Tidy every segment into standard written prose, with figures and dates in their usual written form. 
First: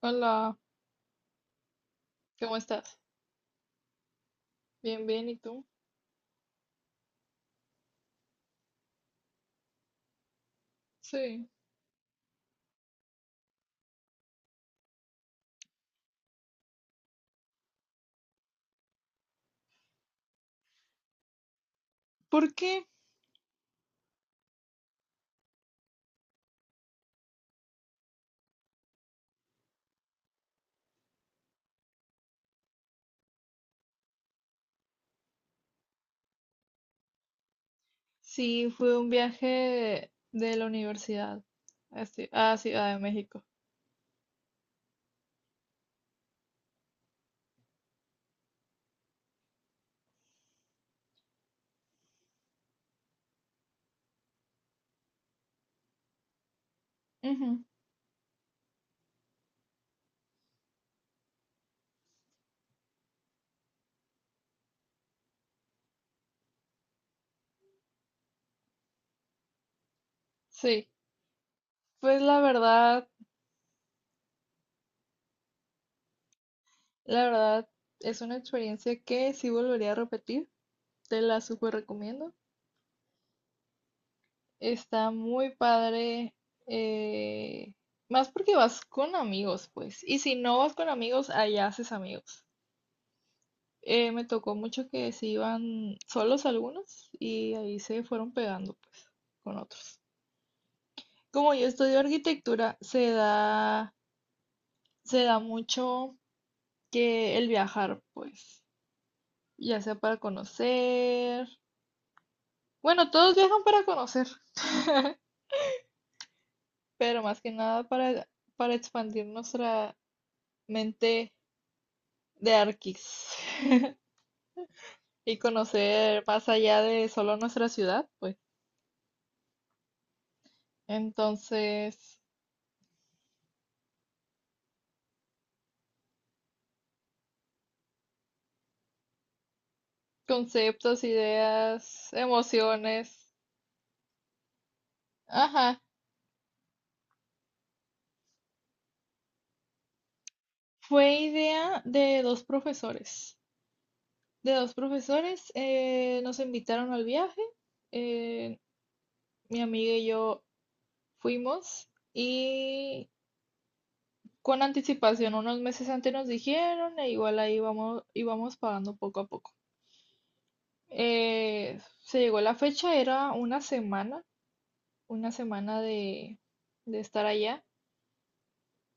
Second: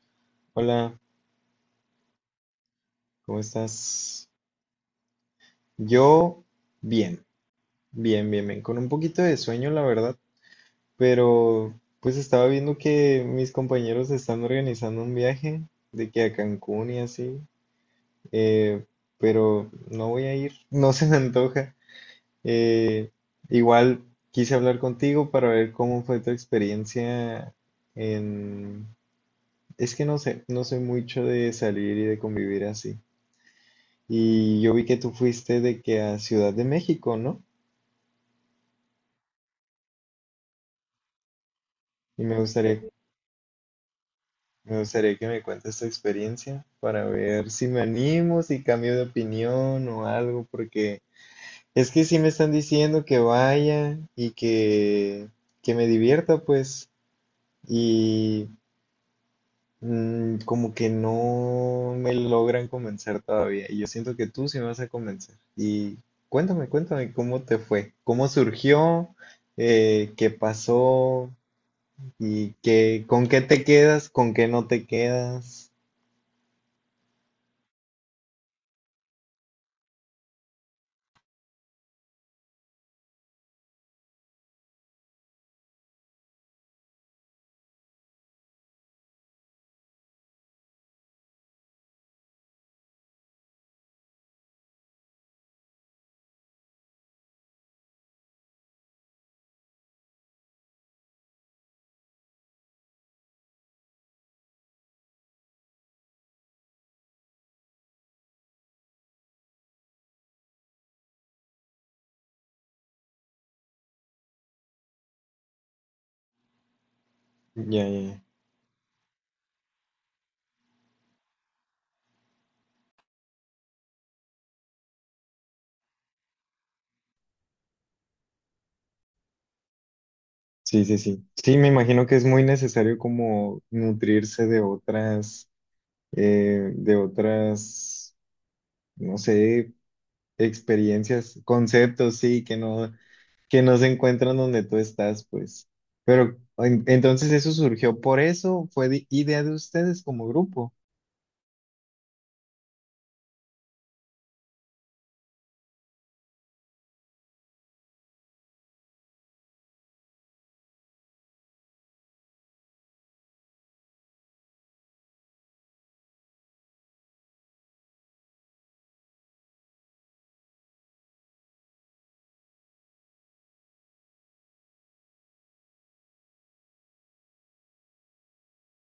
Hola, Hola, ¿cómo estás? ¿cómo estás? Bien, bien, ¿y tú? Yo bien, bien, con un poquito de sueño, la verdad, Sí. pero pues estaba viendo que mis compañeros están organizando un viaje de que a Cancún y así, eh, pero no voy a ir, no se me antoja. ¿Por qué? Eh, Igual quise hablar contigo para ver cómo fue tu experiencia en... Es que no sé, no soy mucho de salir y de convivir así. Y yo vi que tú fuiste de que a Ciudad de México, ¿no? Sí, fue un viaje de la universidad a, Y Ci- me a gustaría, sí, Ciudad de México. me gustaría que me cuentes tu experiencia para ver si me animo, si cambio de opinión o algo, porque es que sí me están diciendo que vaya y que me divierta, pues, Ujú. y como que no me logran convencer todavía. Y yo siento que tú sí me vas a convencer. Y cuéntame cómo te fue, cómo surgió, qué Sí, pasó. pues la ¿Y qué, verdad, con qué te quedas, con qué no te quedas? la verdad es una experiencia que sí volvería a repetir, te la súper recomiendo. Está muy padre, eh, más porque vas con amigos, pues, y si no vas con amigos, allá haces amigos. Me tocó mucho que se iban solos algunos y ahí se fueron pegando, pues, con otros. Como yo estudio arquitectura, se da mucho que el viajar, pues, ya sea para conocer. Bueno, todos viajan para conocer, pero más que nada Ya, ya, ya. para expandir nuestra mente de arquis y conocer más allá de solo nuestra ciudad, pues. Sí, sí, sí. Sí, me imagino que Entonces, es muy necesario como nutrirse de otras, eh, de otras, no sé, conceptos, experiencias, ideas, conceptos, sí, emociones. que no se encuentran donde tú estás, pues. Ajá. Pero entonces eso surgió por eso, fue idea de ustedes como grupo. Fue idea de dos profesores. De dos profesores, nos invitaron al viaje. eh, Mi amiga y yo fuimos y, con anticipación, unos meses antes nos dijeron e igual ahí vamos, íbamos pagando poco a poco. Se llegó la fecha, era una semana, de estar allá.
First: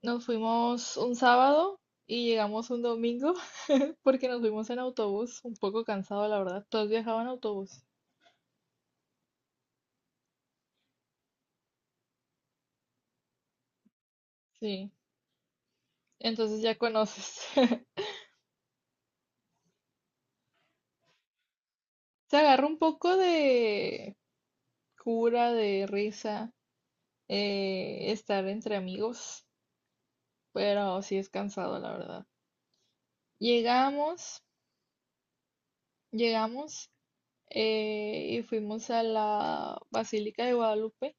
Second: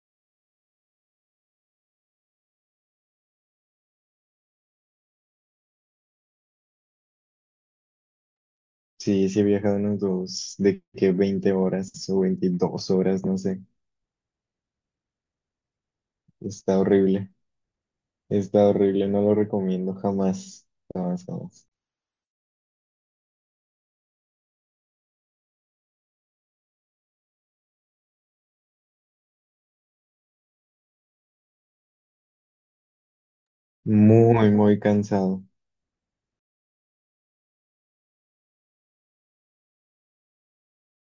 Nos fuimos un sábado y llegamos un domingo porque nos fuimos en autobús, un poco cansado, la verdad. Todos viajaban en autobús. Sí, sí he viajado unos dos, de que 20 horas o 22 horas, no sé. Sí, entonces ya Está horrible. conoces. Está horrible, no lo recomiendo jamás, jamás, jamás. Se agarra un poco de cura, de risa, estar entre amigos, pero sí es cansado, la verdad. Llegamos, Muy, muy cansado. llegamos y fuimos a la Basílica de Guadalupe.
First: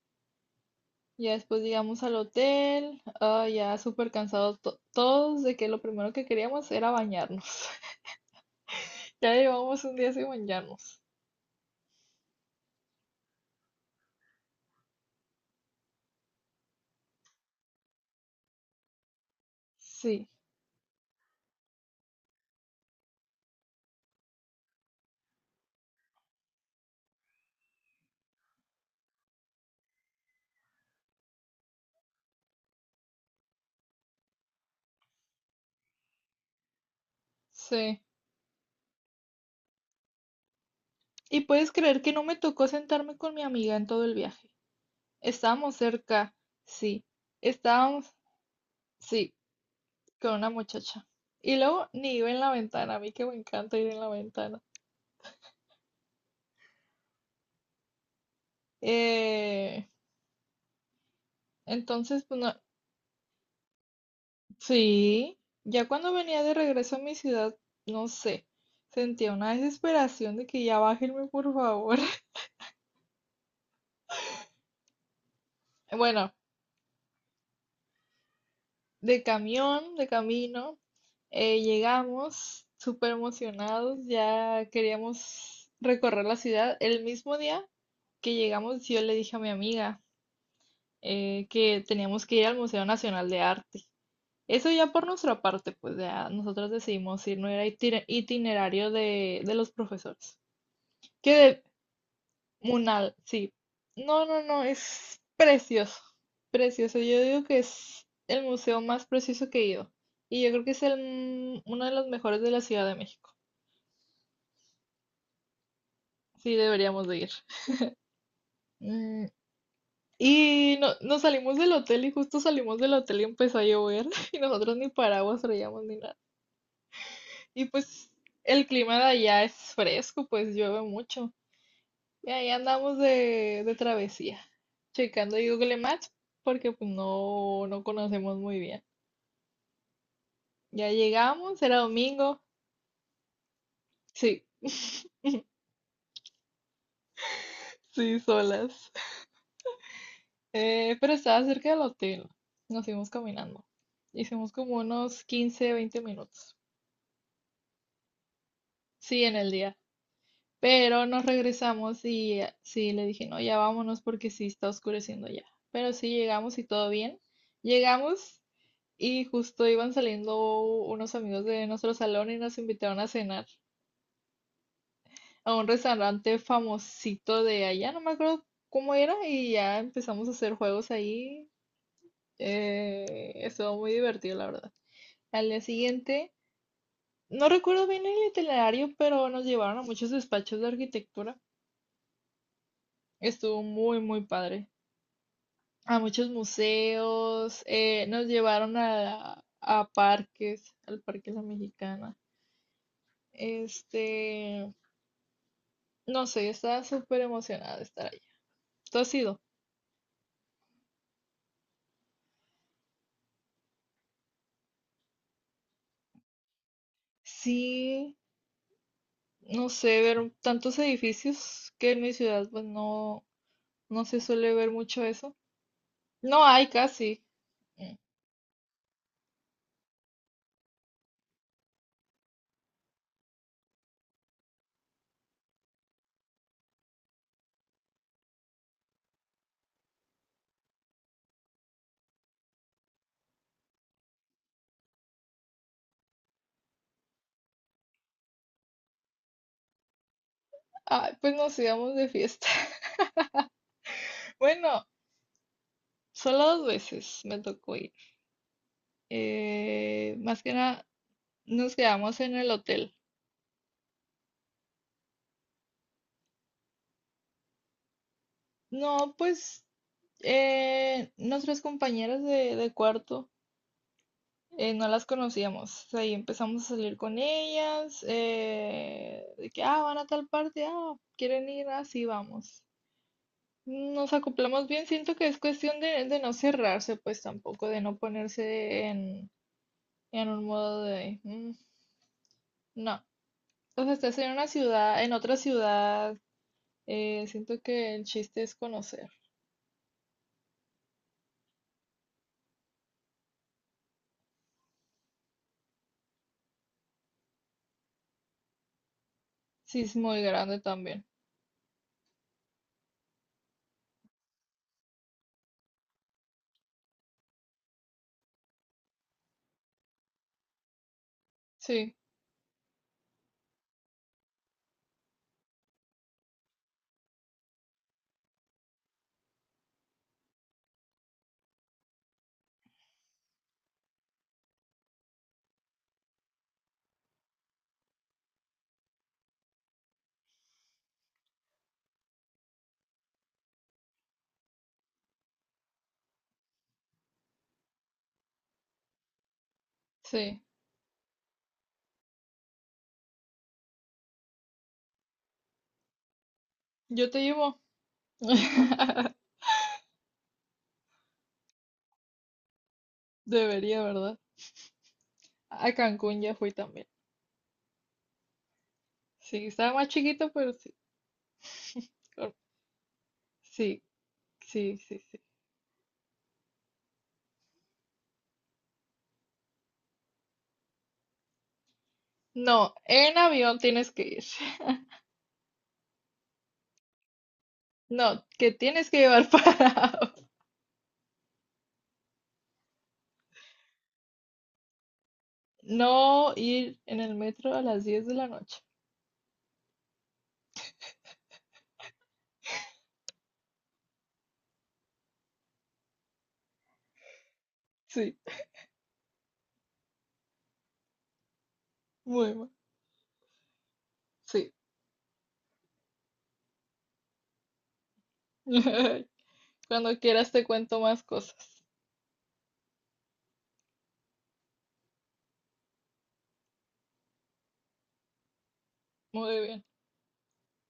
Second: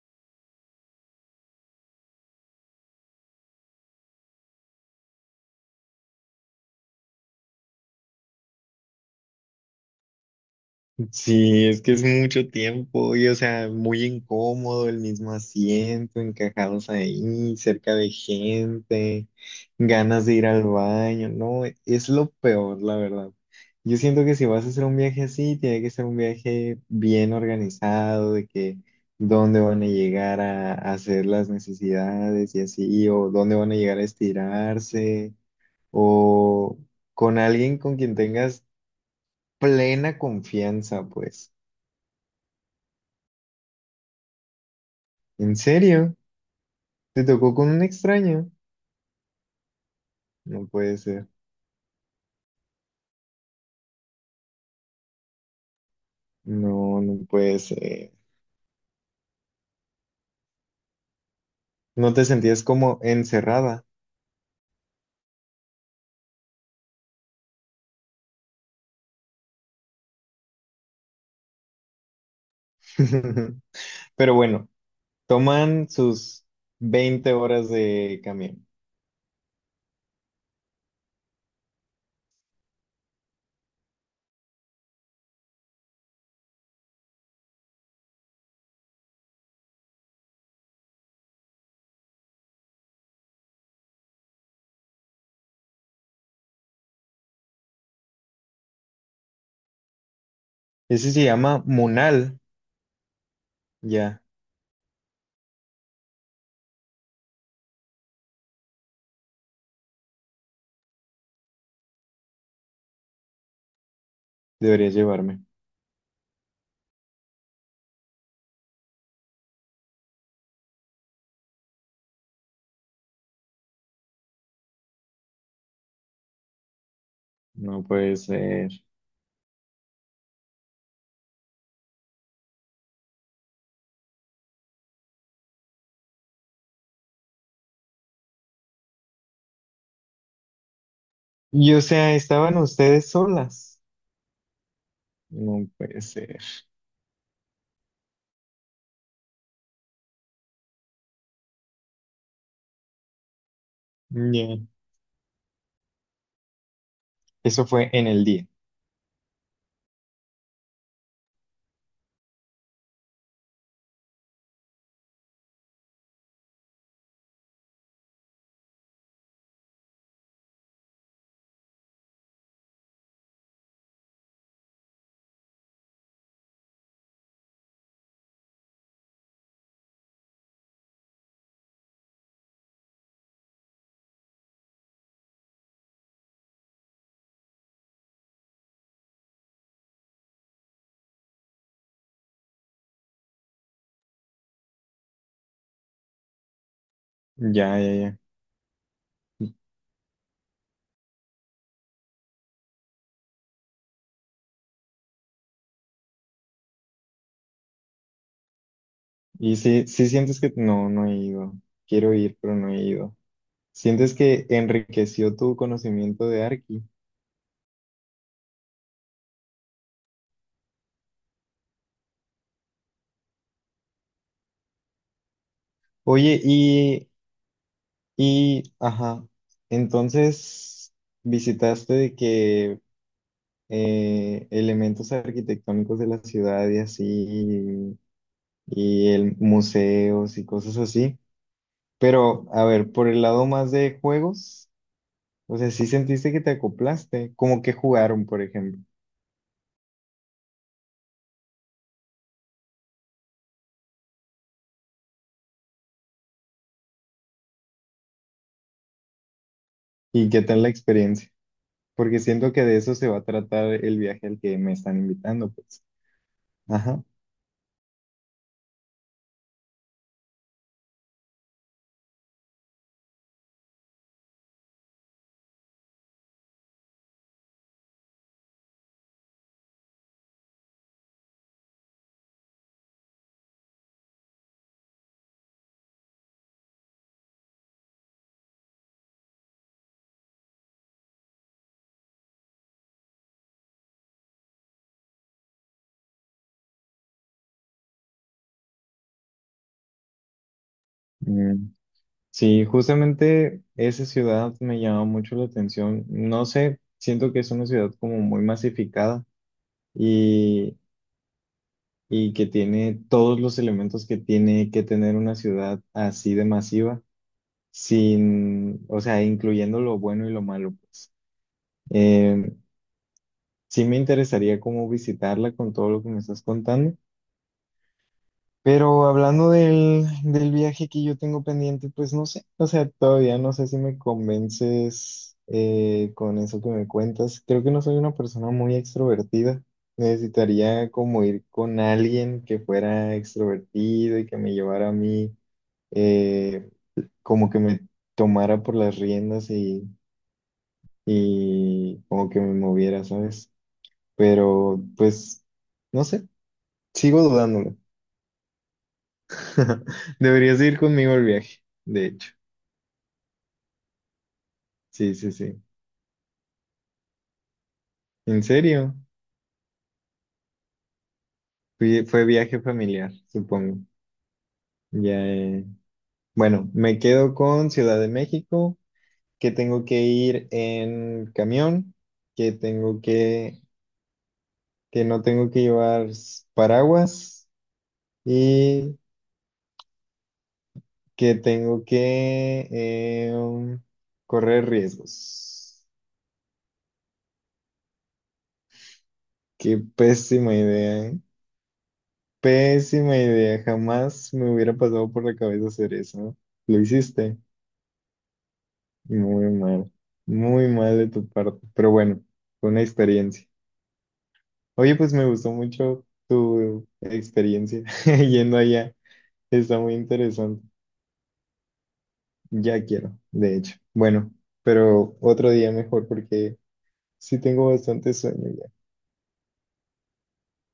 Ya después llegamos al hotel, ah, ya súper cansados todos de que lo primero que queríamos era bañarnos. Ya llevamos un día sin bañarnos. Sí, es que es mucho tiempo y, o sea, muy incómodo el mismo asiento, encajados ahí, cerca de gente, ganas Sí, de ir al baño, no, es lo peor, la verdad. Yo siento que si vas a hacer un viaje así, tiene que ser un viaje bien organizado, de que dónde van a llegar a hacer las necesidades y así, o dónde van a llegar a estirarse o con alguien con sí. quien tengas plena confianza, Y pues. puedes creer que no me tocó sentarme con mi amiga en todo el viaje. ¿En Estábamos serio? cerca, sí. ¿Te tocó con un Estábamos, extraño? sí, con una No puede muchacha. ser. Y luego ni iba en la ventana, a mí que me encanta ir en la ventana. No, no puede ser. Eh, ¿No entonces, te pues no. sentías como encerrada? Sí, ya cuando venía de regreso a mi ciudad, no sé, sentía una desesperación de que ya bájenme, por favor. Pero bueno, toman Bueno, sus 20 horas de camión. de camión, de camino, llegamos súper emocionados, ya queríamos recorrer la ciudad. El mismo día que llegamos, yo le dije a mi amiga que teníamos que ir al Museo Nacional de Arte. Eso ya por nuestra parte, pues ya nosotros decidimos ir, no era itinerario de los profesores. Ese se Que de, llama Munal. Munal, sí. Ya, No, no, no, es precioso, precioso. Yo digo que es el museo más precioso que he ido. Y yo creo que es el uno de los mejores de la Ciudad de México. deberías llevarme. Sí, deberíamos de ir. Mm, y no, nos salimos del hotel y justo salimos del hotel y empezó a llover y nosotros ni paraguas traíamos ni nada. Y No pues puede ser. el clima de allá es fresco, pues llueve mucho. Y ahí andamos de travesía, checando Google Maps porque pues no, no conocemos muy bien. Ya llegamos, Y o era sea, domingo. estaban ustedes solas. Sí, No puede ser. sí, solas. Pero estaba cerca del hotel. Nos fuimos caminando. Hicimos Ya. como unos 15 20 minutos. Eso fue en el día. Sí, en el día. Pero nos regresamos y, sí, le dije, no, ya vámonos porque sí está oscureciendo ya. Pero sí llegamos y todo bien. Llegamos y justo iban saliendo unos amigos de nuestro salón y nos invitaron a cenar, a un restaurante famosito de allá, no me acuerdo cómo era, y ya empezamos a hacer juegos ahí. Estuvo muy divertido, la verdad. Al día siguiente, no recuerdo bien el itinerario, pero nos llevaron a muchos despachos de arquitectura. Estuvo muy, muy padre. A muchos museos, Ya, ya, ya. nos llevaron a parques, al Parque La Mexicana. Este, no sé, estaba súper emocionada de estar allá. ¿Tú has ido? Y sí, sí sientes que no, no he ido. Quiero ir, pero no he ido. ¿Sientes que enriqueció tu conocimiento de Arki? Sí, no sé, ver tantos edificios que en mi ciudad pues no, no se suele ver mucho eso. Oye, No hay y, casi. Mm. Ajá, entonces visitaste de que elementos arquitectónicos de la ciudad y así, y el museos y cosas así. Pero, a ver, por el lado más de juegos, o sea, sí sentiste que te acoplaste, como que jugaron, por ejemplo. Ah, pues nos íbamos de fiesta. Bueno, solo dos veces me tocó ir. ¿Y qué Más que tal la nada experiencia? nos Porque quedamos en siento el que de eso hotel. se va a tratar el viaje al que me están invitando, pues. Ajá. No, pues, nuestras compañeras de cuarto, no las conocíamos. Ahí empezamos a salir con ellas. De que, ah, van a tal parte, ah, quieren ir, así vamos. Nos acoplamos bien, siento que es cuestión de no cerrarse, pues, tampoco, de no ponerse en un modo de... "Mm, no, o sea, estás en una ciudad, en otra ciudad, siento que el chiste es conocer." Mm. Sí, justamente esa ciudad me llama mucho la atención. No sé, siento que es una ciudad como muy masificada Sí, es muy grande y, también. y que tiene todos los elementos que tiene que tener una ciudad así de masiva, sin, o sea, incluyendo lo bueno y lo malo, pues. Sí, Eh, sí me interesaría como visitarla con todo lo que me estás contando. Pero hablando del viaje que yo tengo pendiente, pues no sé, o sea, todavía no sé si me convences con eso que me cuentas. Creo que no soy una persona muy extrovertida. Necesitaría como ir con alguien que fuera extrovertido y que me llevara a mí, eh, como que me tomara por las riendas sí, y como que me moviera, ¿sabes? Pero pues, no sé, yo sigo te llevo. dudándolo. Deberías ir conmigo al viaje, de hecho. Debería, ¿verdad? Sí, sí, sí. A Cancún ya fui también. ¿En serio? Sí, estaba más chiquito, pero sí. Fue Claro. viaje familiar, supongo. Sí, sí, sí, sí. Ya, bueno, me quedo con Ciudad de México, que tengo que ir en camión, que No, tengo en que, avión tienes que ir. que no tengo que llevar paraguas No, que tienes y que llevar para que tengo que correr riesgos. no ir en el metro a las 10 de la noche. Qué pésima idea, ¿eh? Pésima idea. Jamás me hubiera pasado por la cabeza hacer eso. ¿Lo hiciste? Sí, Muy mal, muy mal de tu parte, pero bueno, muy mal. fue una experiencia. Sí. Oye, pues me gustó mucho tu experiencia yendo allá, está muy Cuando quieras te interesante. cuento más cosas. Ya quiero, de hecho. Bueno, pero otro día mejor porque sí tengo bastante sueño ya. Muy bien.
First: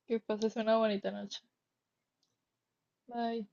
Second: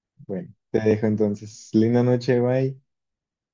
Que Bueno, pases te una dejo bonita noche. entonces. Linda noche, bye. Bye.